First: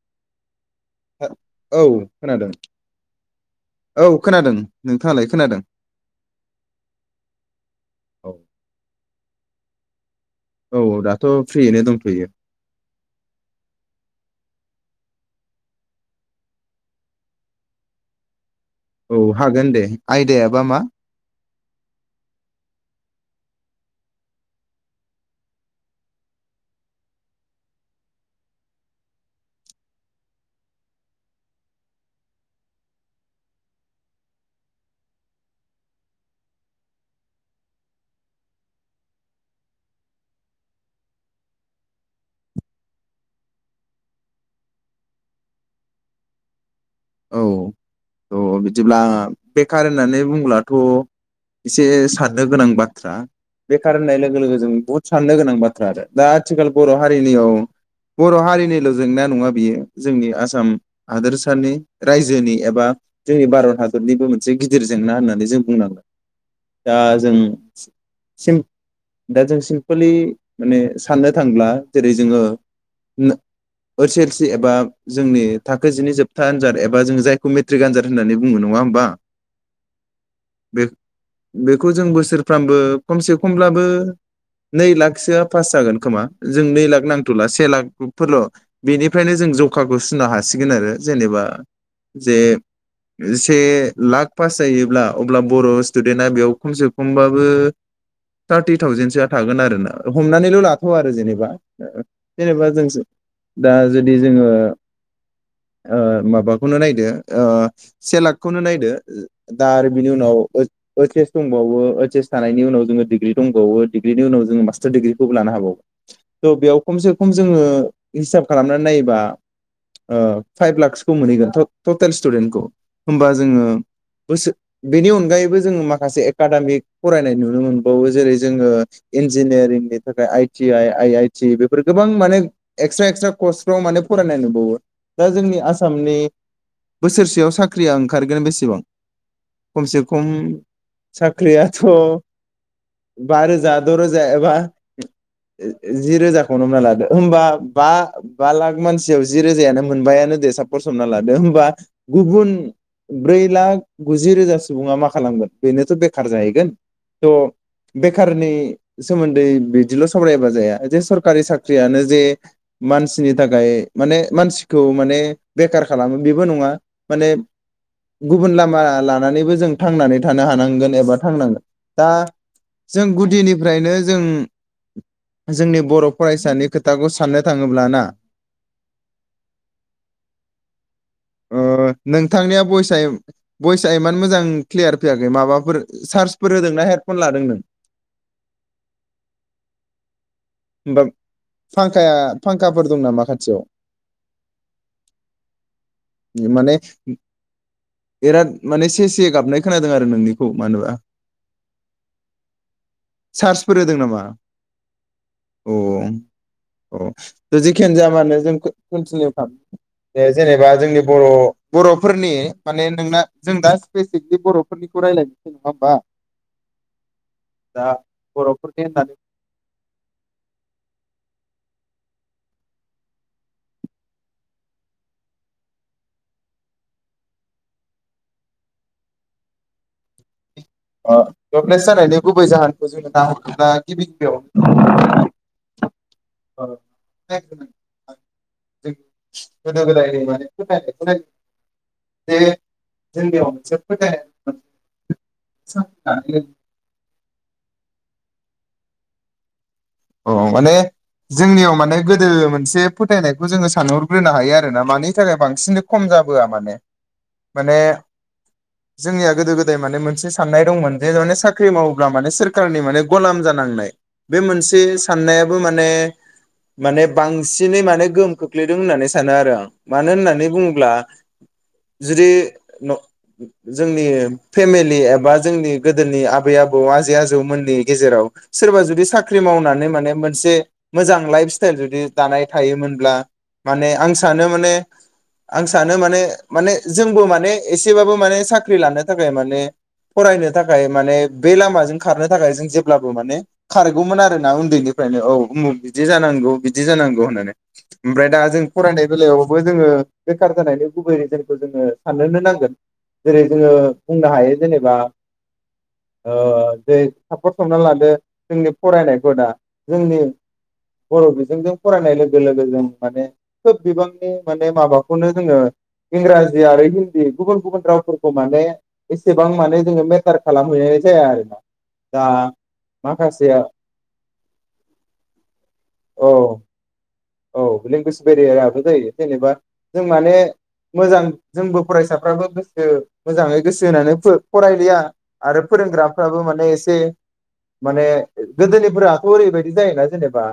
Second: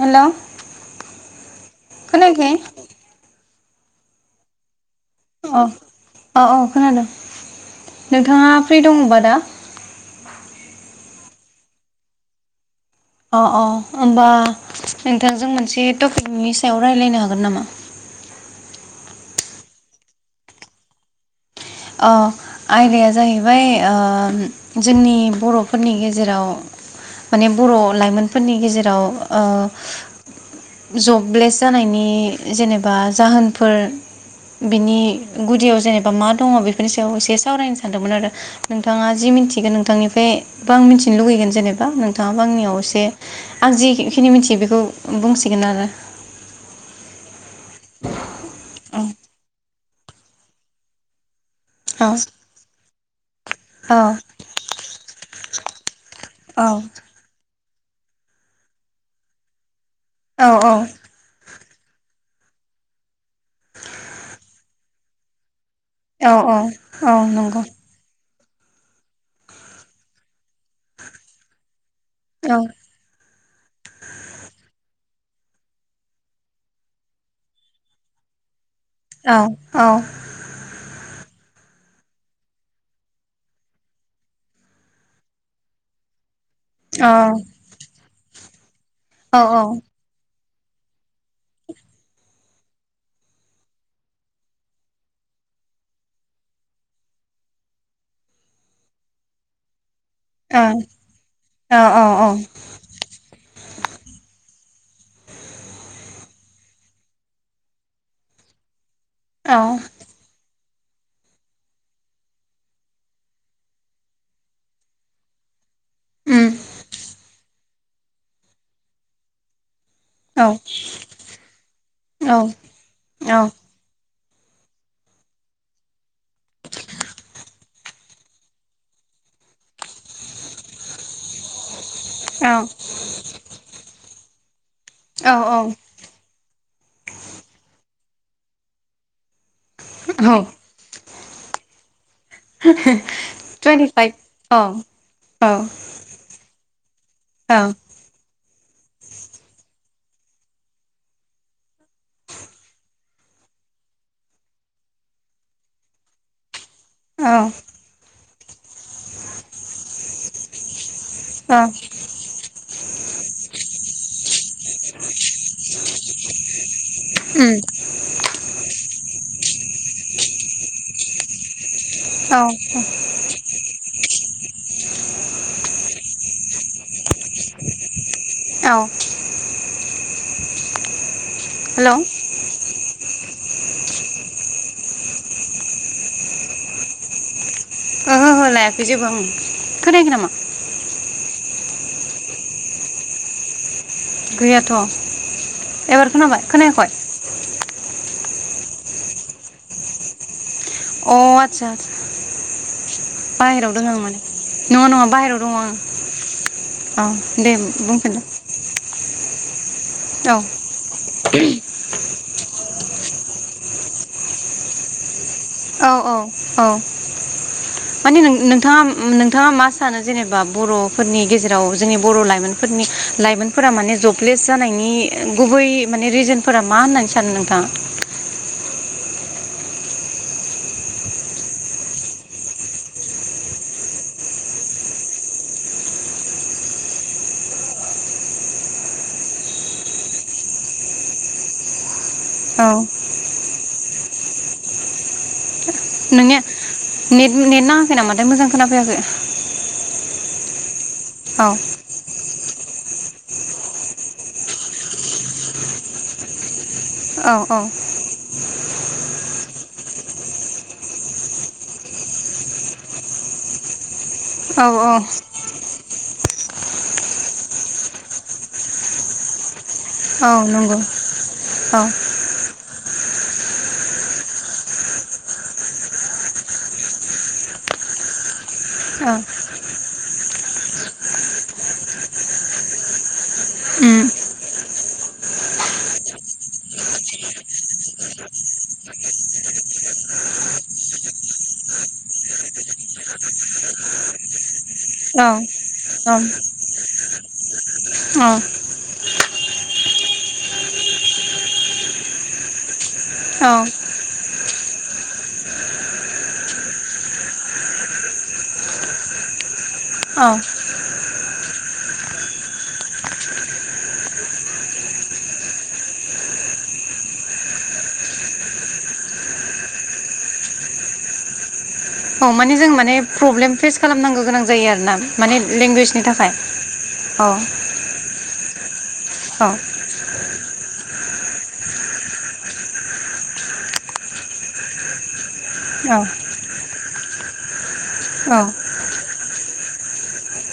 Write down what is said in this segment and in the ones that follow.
[inaudible] Hello औ खोनादों खोनायाखै? औ खोनादों। नोंथाङालाय खोनादों अ अ अ खोनादों। औ नोंथाङा फ्रि दङबा दा? [inaudible] औ दाथ' फ्रियैनो दंथ'यो। अ अ होमबा नोंथांजों मोनसे टपिकनि सायाव रायलायनो हागोन नामा? औ हागोन दे। आयदायाबा मा? अ आयदाया जाहैबाय ओ जोंनि बर'फोरनि गेजेराव माने बर' लाइमोनफोरनि गेजेराव ओ जबलेस जानायनि जेनेबा जाहोनफोर बिनि गुदियाव जेनेबा मा दङ बेफोरनि सायाव एसे सावरायनो सानदोंमोन आरो नोंथाङा जि मिन्थिगोन नोंथांनिफ्राय बा आं मिन्थिनो लुुबैगोन जेनेबा नोंथाङाबा आंनियाव एसे आं जिखिनि मिन्थियो बेखौ बुंसिगोन आरो। औ थ' औ बिदिब्ला बे खार होननानै बुंब्लाथ' एसे औ साननो गोनां बाथ्रा। बेखार औ होननाय लोगो लोगो जों बुहुद साननो गोनां बाथ्रा आरो। दा आथिखाल बर' हारिनियाव बर' हारिनिल' जेंना नङा बियो। जोंनि आसाम औ हादोरसानि रायजोनि एबा जोंनि भारत हादरनिबो मोनसे गिदिर जेंना होननानै जों बुंनांगोन औ औ दा औ जों नंगौ। दा जों सिम्पलि माने साननो थांब्ला जेरै जोङो औ नंगौ ओस एस एल सि एबा जोंनि थाखो जिनै जोबथा आनजाद एबा जों जायखौ मेट्रिक आनजाद होननानै बुंङो नङा होन औ औ बेखौ जों बोसोरफ्रामबो खमसे खमब्लाबो नै लाखसोआ पास जागोन खोमा जों नै लाख नांथ'ला से लाख [unintelligible] बेनिफ्रायनो औ जों जखाखौ सुनो हा हासिगोन आरो जेनेबा जे से लाख पास जायोब्ला अब्ला बर' स्टुडेन्टआ बेयाव खमसे खमबाबो थार्टि थावजेनसोआ थागोन आरो ना औ हमनानैल' लाथ' आरो जेनेबा औ औ जेनेबा जों दा जुदि जोङो ओ माबा माबाखौनो नायदो से लाखखौनो नायदो औ दा आरो बिनि उनाव ओइस एस दंबावो ओइस एस थानायनि उनावबो जोङो दिग्रि दंबावो दिग्रिनि उनाव जोङो मास्टार दिग्रिखौबो लानो हाबावो उम थ' बेयाव खमसे खम जोङो हिसाब खालामनानै नायोबा औ फाइभ लाकस खौ मोनहैगोन टटेल औ स्टुडेन्टखौ होमबा जोङो बोसो बेनि अनगायैबो जोङो माखासे एकाडेमिक फरायनाय नुनो मोनबावो जेरै जोङो इन्जिनियारिंनि थाखाय I T I I I T बे बे गोबां माने औ एक्सट्रा एक्सट्रा कस्फ्राव माने फरायनाय नुबावो दा औ जोंनि औ आसामनि बोसोरसेयाव साख्रि ओंखारगोन बेसेबां खमसे खम औ साख्रियाथ बा रोजा द' टुइन्टिफाइभ रोजा एबा औ औ जि रोजाखौनो हमना लादो होमबा औ बा बा लाख मानसियाव जि रोजायानो मोनबायानो दे सा पस हमना लादो होमबा गुबुन ब्रै लाख गुजि रोजा सुबुङा मा खालामगोन बेनोथ बेखार जाहैगोन त औ बे बेखारनि सोमोन्दै बिदिल सावरायाबा जाया जास्त सरकारि ओ साख्रियानो जे मानसिनि थाखाय माने मानसिखौ माने बेखार खालामो बेबो नङा माने उम गुबुन लामा लानानैबो जों थांनानै थानो हानांगोन एबा थांनांगोन दा औ जों गुदिनिफ्रायनो जों जोंनि बर'फरायसानि खोथाखौ साननो थाङोब्ला ना औ ओ हेलौ नोंथांनिया भयसा भइस आ एमान मोजां क्लियार फैयाखै माबाफोर चार्जफोर होदोंना हेडफन लादों नों ओहो हो लायाखै जेबो आं खोनायाखै नामा होमबा फांखाया-फांखाफोर दं नामा खाथियाव गैयाथ एबार खोनाबाय माने खोनायाखय बिराद माने सेसे गाबनाय खोनादों आरो नोंनि अ आदसा बाहेराव चार्जफोर दंङ होदों आं माने नामा नङा नङा बाहेराव दंङ आं अ औ दे बुंफिन खामसालियाव थां जेनेबा जोंनि बर'- ब'रफोरनि माने नोंना जों दा स्पेसिफिकलि बर'फोरनिखौ रायलायनो औ औ औ दा माने बर'फोरनि होननानै नों-नोंथाङा-नोंथाङा मा सानो जेनेबा बर'फोरनि गेजेराव जोंनि बर'लायमोनफोरनि लायमोनफोरा माने जबलेस जानायनि गुबै माने रिजोनफोरा मा होननानै सानो नोंथाङा ओ जबलेस जानायनि गुबै जाहोनखौ जोंङो नाहरगोना गिबि गिबियाव गोदो गोदाय माने फोथायनाय बेे औ जों बेयाव जों फोथायाखैमोन नोंनिआ नेत नेत नांआ‌‌ खै नामाथाय मोजां खोनाफैयाखै अ माने औ जोंनियाव माने गोदो एसे फोथायनायखौ जोंङो सानहरग्रोनो हायो आरो ना मानि थाखाय बांसिन खम जाबोआ माने औ औ माने जोंनिया गोदो गोदाय माने मोनसे साननाय दंमोन जेन साख्रि मावोब्ला माने सोरखारनि माने गलाम जानांनाय बे मोन औ से साननायाबो मा ने माने बांसिनै माने गोहोम खोख्लैदों होननानै सानो आरो आं। मानो औ होननानै नंगौ बुङोब्ला औ जुदि जोंनि फेमिलि एबा जोंनि गोदोनि आबै आबौ आजै आजौमोननि गेजेराव सोरबा जुदि सा नानै माने मोनसे मोजां लाइफ स्टाइल जुदि दानाय थायोमोनब्ला माने उम आं सानो माने आं सानो माने माने जोंबो माने एसेबाबो माने साख्रि लानो थाखाय माने फरायनो थाखाय माने बे लामाजों खारनो थाखाय जों जेब्लाबो माने खार गौमोन आरो ना। उन्दैनिफ्रायनो औ उमुख बिदि जानांगौ बिदि जानांगौ होननानै। ओमफ्राय दा जों फरायनाय बेलायावबो जोङो बेखार जानायनि गुबै रिजोनखौ जोङो साननोनो नांगोन। जेरै औ जोङो बुंनो हायो जेनेबा ओ जे सापस हमना लादो जोंनि फरायनायखौ दा जोंनि औ बर' बिजोंजों फरायनाय लोगो लोगो जों माने खोब बिबांनि माने माबाखौनो जोङो इंराजि आरो हिन्दी गुबुन गुबुन रावफोरखौ माने एसेबां माने जोङो मेटार खालामहैनाय जाया आरोना। दा औ माने जों माने प्रब्लेम माखासेया फेस खालामनांगौ गोनां जायो आर ना माने लेंगुवेजनि थाखाय। अ बेरेआदाबो जायो जेनेबा जों माने मोजां जोंबो फरायसाफ्राबो गोसो मोजाङै गोसो होनानै फरायलिया आरो औ फोरोंग्राफ्राबो माने एसे माने औ गोदोनिफोरा बोरैबायददि जायोना जेनेबा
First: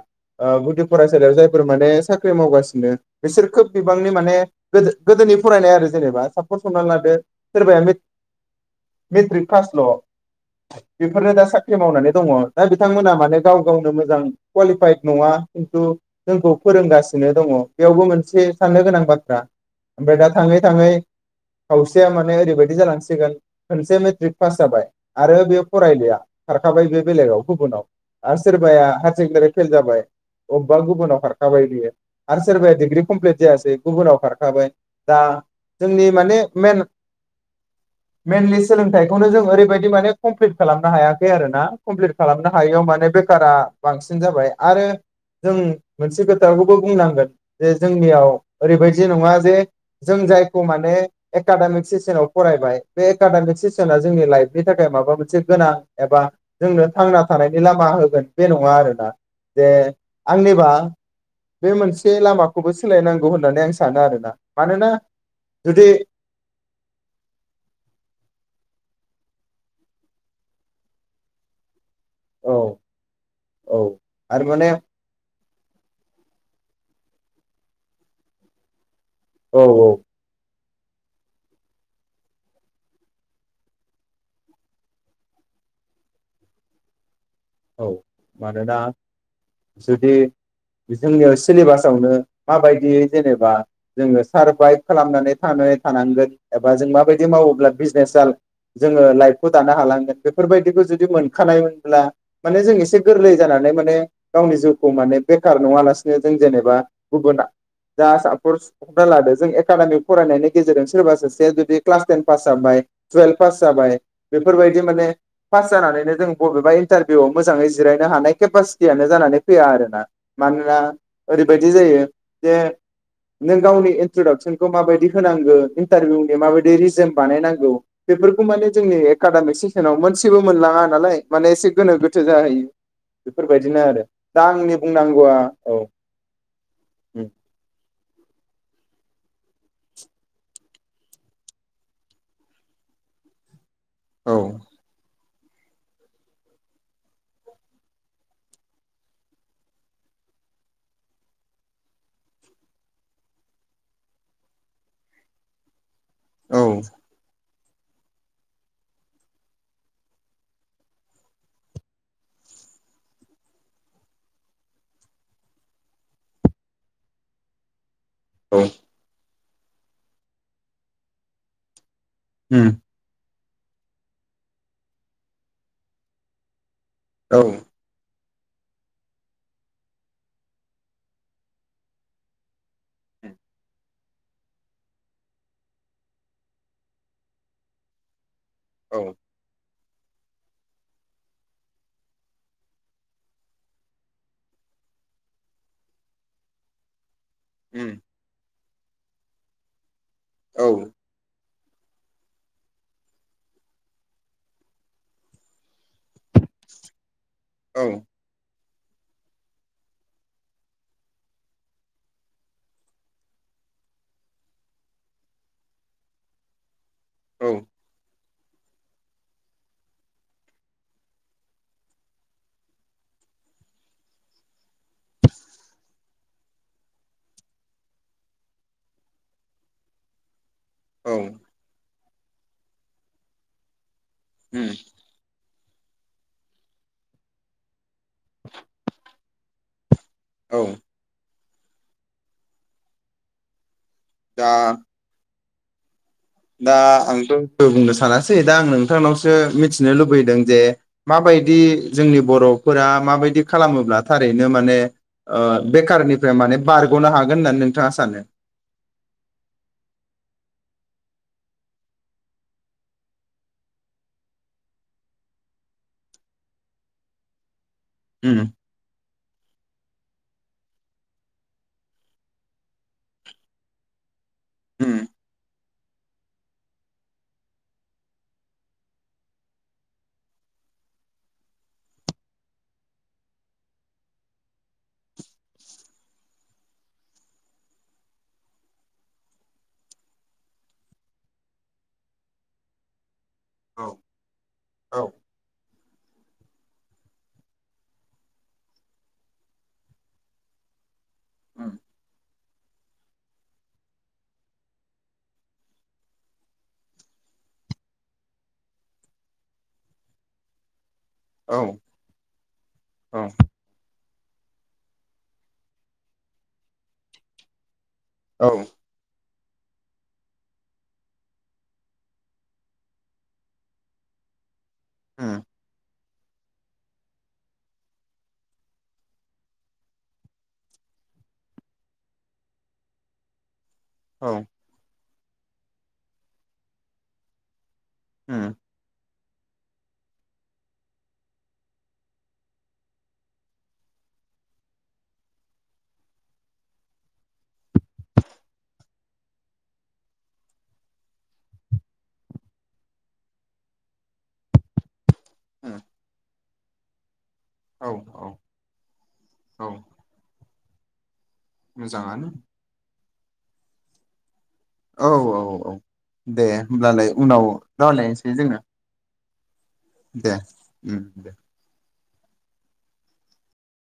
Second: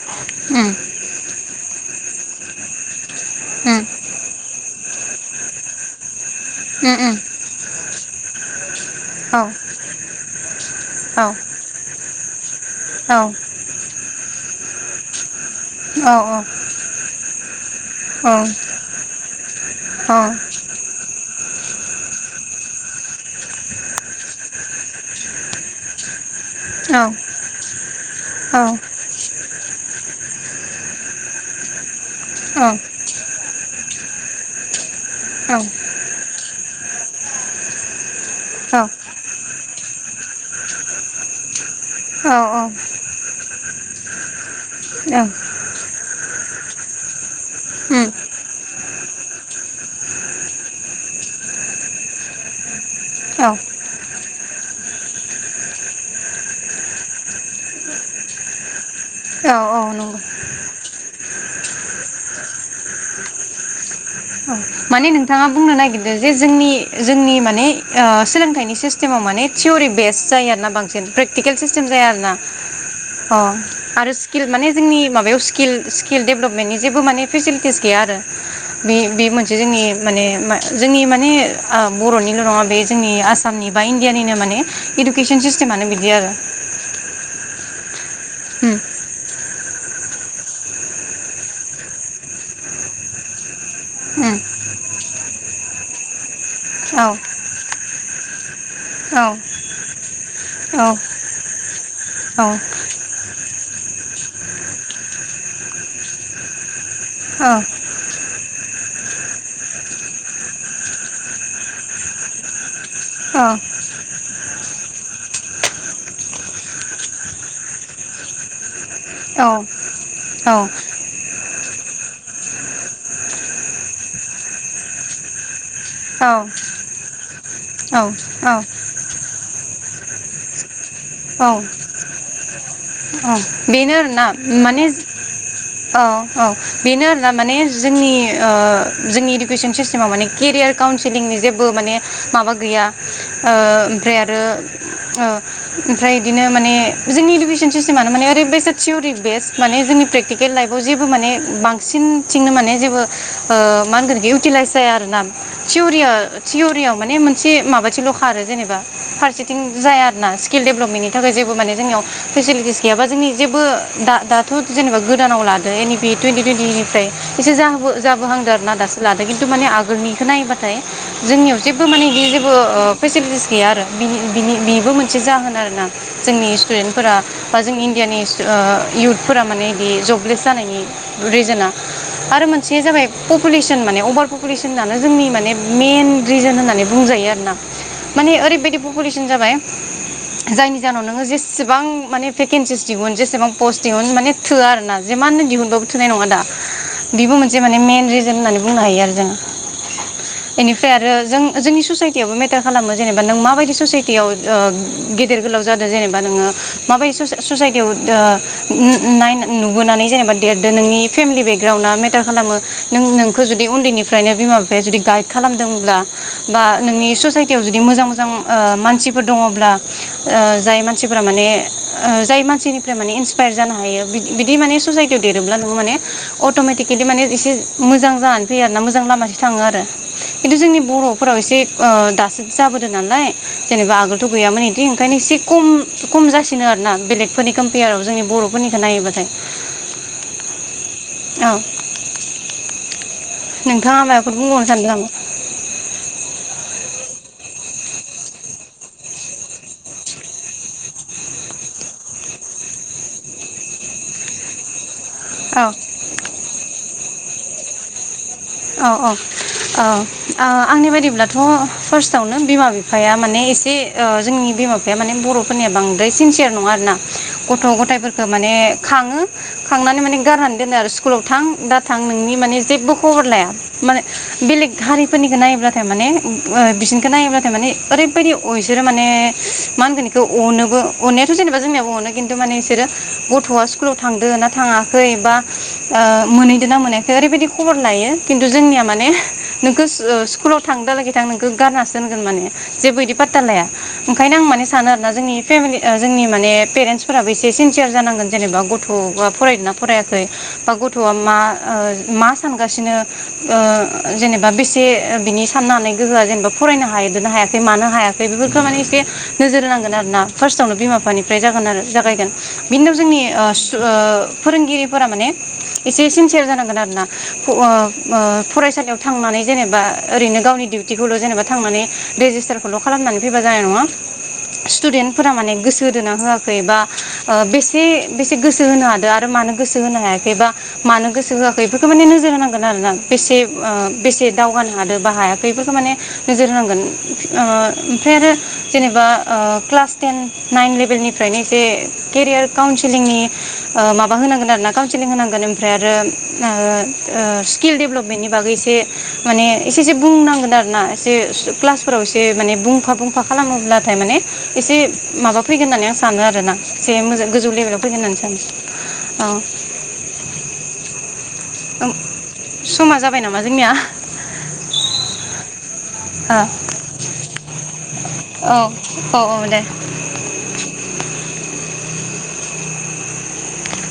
ओ उम गुदि फरायसालियाव जाय जायफोर माने साख्रि मावगासिनो बिसोर खोब उम बिबांनि माने गोदो-गोदोनि फरायनाय आरो जेनेबा साब फसंनानै उम लादो उम सोरबाया औ मेट्रिक पासल' औ बेफोरनो दा साख्रि मावनानै दङ दा बिथांमोना औ माने गाव गावनो मोजां क्वालिफाइ नङा। खेन्थु औ जोंखौ फोरोंगासिनो दङ बेयावबो औ मोनसे साननो गोनां बाथ्रा ओमफ्राय दा थाङै थाङै खावसेया माने ओरैबायाददि जालांसिगोन खनसे मेट्रिक पास जाबाय आरो बेयो फरायलिया। खारखाबाय बे बेलेगाव गुबुनाव आरो औ सोरबाया हायार सेकेण्डारि फेल जाबाय अ बावबा गुबुनाव खारखाबाय बियो आरो औ सोरबाया डग्रि कमप्लिट जायासै? गुबुनाव खारखाबाय दा औ उम जोंनि माने मेन मेनलि सोलोंथाइखौनो जों ओरैबायदि बिदि माने कमप्टि खालामनो हायाखै आरोना कमप्लिट औ खालामनो हायैयाव माने बेखारा बांसिन जाबाय। आरो जों मोनसे खोथाखौबो बुंनांगोन जे जोंनियाव ओरैबायदि नङा जे जों जायखौ माने एकाडेमिक सेसनाव फरायबाय बे एकाडेमिक सेसना जोंनि लाइभ बेनि थाखाय माबा मोनसे गोनां एबा जोंनो थांना थानायनि लामा होगोन बे नङा आरोना औ जे औ नंगौ आंनिबा बे मोनसे लामाखौबो सोलायनांगौ होननानै आं सानो आरोना। मानोना माने नोंथाङा बुंनो जुदि नागिरदों जे जोंनि जोंनि माने ओ सोलोंथाइनि सिस्टेम । सिस्टेमावाने थियरि बेस्ट जायोना बांसिन प्रेटिकेल सिस्तिम जाया आरोना औ अ औ आरो स्किल माने जोंनि माबायाव सकि स्किल डेभेलपमेन्टनि जेबो माने फेसिलितिस गैया आरो औ औ जोंनि माने मा जोंनि माने बर'निल' नङा बे जोंनि आसामनि बा इण्डियानिनो माने इडुकेसन सिस्टेमानो बिदि आरो। औ उम मानोना जुदि जोंनियाव सिलेबासावनो माबायदि जेनेबा जोङो उम सारभाइभ खालामनानै थानो थानांगोन एबा जों औ माबायदि मावोब्ला बिजनेसा जोङो औ लाइफखौ दानो हालांगोन औ बेफोरबायदिखौ जुदि मोनखानायमोनब्ला औ माने जों एसे गोरलै जानानै माने गावनि जिउखौ माने बेखार नङालासिनो जों जेनेबा गुबुना औ जा सापरस सुफरना लादो जों एकाडेमिक फरायनायनि गेजेरजों सोरबा सासे जुदि क्लास टेन पास जानाय टुवेल्भ पास जानाय बेफोरबायदि माने पास जानानैनो जों बबेबा इन्टारभिउ मोजाङै जिरायनो हानाय केपास- टियानो जानानै फैया आरोना औ मानोना ओरैबादि बिदि जायो जे नों गावनि इन्ट्रदाक्सनखौ माबायदि होनांगौ न्टारभिउनि माबायदि रिजोम बानायनांगौ बेफोरखौ औ माने जोंनि एकाडेक सिसनाव मोनसेबो मोनलाङानो नालाय औ माने एसे गोथो जाहैयो बेफोरबायदिनो बेनो आरो आरोना दा आंनि माने बुंनांगौआ औ औ बेनो आरोना माने जोंनि ओ जोंनि इडुकेसन सिस्टेमाव माने केरियार काउन्सिलिंनि जेबो माने माबा गैया ओ ओमफ्राय औ आरो ओ [unintelligible] ओमफ्राय बिदिनो माने जोंनि इडुकेसन सिस्टेमानो माने ओरै बैसा थिवरि बेस माने जोंनि प्रेकटिकेल लाइफआव जेबो माने बांसिनथिंनो माने जेबो ओ मा होनगोन इउटिलाइस जाया आरो ना थिव रि औ थिवरियाव माने मोन से माबाथिल' खारो जेनेबा फारसेथिं जाया आरो ना स्किल डेभपमेन्टनि थाखाय जेबो माने जोंनियाव फेसिलिटिस गैयाबा जोंनि जेबो दा दाथ' जेनेबा गोदानाव लादो एनि पि टुइन्टि टुइन्टिनिफ्राय एसे जाबोनो नांगोन आरोना दासो लादों खिनथु माने आगोलनिखौ नायबाथाय जोंनियाव जेबो माने आदि जेबो उम ओ पेलिटिस गैया आरो बि बिनि मोनसे जाहोन आरोना जोंनि स्टुडेन्टफोरा औ बा जों इणडियानि ओ इयुथफोरा माने बिदि जबलेस जानायनि रिजोन आरो मोनसेया जाबाय पपुलेसन माने अभार पपुलेसनानो जोंनि माने मेइन रिजोन होननानै बुंजायो आरोना माने ओरै बेबायदि औ पपुेलेसन जाबाय जायनि जाहोनाव नोङो जेसेबां माने भेकेन्सिस दिहुन जेसेबां पस्ट दिहुन माने थोआ आरो ना जेमाननो दिहुनबाबो थोनाय नङा दा बिबो मोनसे माने उम मेन रिजोन होननानै बुंनो हायो आरो जोङो औ बेनिफ्राय आरो जों जोंनि ससायटियावबो मेटार खालामो जेनेबा नों माबायदि ससाइटियाव ओ गेदेर गोलाव जादों जेनेबा नोङो माबादि औ ससाइटियाव नाय नुबोनानै जेनेबा देरदो नोंनि फेमिलि बेकग्राउणडआ मेटार खालामो नों नोंखौ जुदि उन्दैनिफ्रायनो बिमा बिफाया जुदि गाइद खालामदोंब्ला बा नोंनि औ ससायटियाव जुदि मोजां मोजां ओ मानसि फोर दङब्ला जाय मानसिफ माने जाय मानसिनिफ्राय माने इन्सपायार जानो हायो बिदि माने ससाइटियाव देरोब्ला नोङो माने अट'मेटिकेलि माने एसे मोजां जानानै फैयो आर ना मोजां लामासो थाङो आरो खिन्थु जोंनि औ बर'फोराव एसे ओ दासो जाबोदों नालाय जेनबा आगो थ' गैयाम उम बिदि ओंखायनो एसे खम खम जासिनो आरोना बेलेगफोरनिखौ फैयाराव जोंनि बर'फोरनिखौ नायोबाथाय [inaudible] औ। औ। नोंथाङा माबाफोर दा बुंबावनो सान्दों नामा? [inaudible] दा आंथ' बुंनो सानासै दा आं नोंथांनावसो मिथिनो लुबैदों जे माबायदि जोंनि बर'फोरा माबायदि खालामोब्ला थारैनो माने ओ औ बेखारनिफ्राय माने बार गनो हागोन होननानै नोंथाङा सानो? अ अ ओ ओ आंनि बायदिब्लाथ' फार्स्टआवनो बिमा बिफाया माने एसे ओ जोंनि बिमा बिफाया माने बर'फोरनिया बांद्राय सिनसियार नङा आरोना गथ' ग थायफोरखौ उम माने खाङो । खांनानै माने गारनानै दोनो आरो स्कुलाव थां दा थां नोंनि माने जेबो खबर लाया। [unintelligible] बेलेग उम हारिफोरनिखौ नायोब्ला माने [unintelligible] नायोब्लाथाय माने ओरैबायदि अ बिसोरो माने मा होनगोन इखौ अनोबो अनायाथ' जेनेबा जोंनियाबो अनो खिन्थु माने इसोरो गथ'आ स्कुलाव थांदों ना थाङाखै बा ओ मोनहैदो ना मोनाखै ओरैबायदि खबर लायो। खिन्थु जोंनिया माने नोंखो [unintelligible] स्कुलाव थां दालागै थां नोंखौ गारनासो दोनगोन माने जेबो इदि पात्ता लाया। औ ओंखायनो आं माने सानो औ आरोना जोंनि फेमिलि ओ जोंनि माने पेरेन्टसफोराबो एसे सिनसियार जानांगोन जेनेबा गथ'बा फरायदोंना फरायाखै बा गथ'आ मा ओ उम मा सानगासिनो। ओ जेनेबा बेसे बिनि साननो हानाय गोहोआ जेनेबा फरायनो हायादों ना हायाखै मानो हायाखै बेफोरखौ माने एसे नोजोर होनांगोन आरोना फास्टआवनो बिमा बिफा [unintelligible] निफ्राय औ जागोन आरो जागायगोन। बिनि उनाव जोंनि ओ [unintelligible] फोरोंगिरिफोरा माने एसे सिनसियार जानांगोन आरो ना [unintelligible] ओ औ फरायसालियाव थांनानै। जेनोबा ओरैनो गावनि दिउटिखौल जेनेबा थांनानै रेजिस्टारखौल खालामनानै फैबा जानाय नङा। सितुदेनफोर उम माने गोसो होदोंना होआखै बा ओ बेसे बेसे गोसो होनो हादों आरो मानो गोसो होनो हायाखै बा मानो गोसो होआखै इफोरखौ माने नोजोर होनां [unintelligible] ओ बेसे औ दावगानो हादों। बा हायाखैफोरखौ माने नोजोर होनांगोन ओ ओमफ्राय आरो उम जेनेबा ओ क्लास टेन नाइन लेभेलनिफ्रायनो जे केरियार काउनसिलिंनि ओ माबा होनांगोन आरोना काउनसिलिं होनांगोन ओमफ्राय आरो ओ ओ स्किल डेभलपमेन्टनि बागै एसे माने एसे एसे बुंनांगोन आरो ना एसे क्लासफोराव एसे माने बुंफा बुंफा खालामोब्लाथाय माने एसे माबा फैगोन उम होननानै आं सानो आरोना। जे मोजां गोजौ लेभेलाव औ फैगोन होननानै औ सानो ओ। [inaudible] औ ओं मोजाङानो समा जा बाय नामा जोंनिया। औ औ औ औ दे होमब्लालाय उनाव रायलायनोसै जोङो औ औ दे दे उम। [inaudible]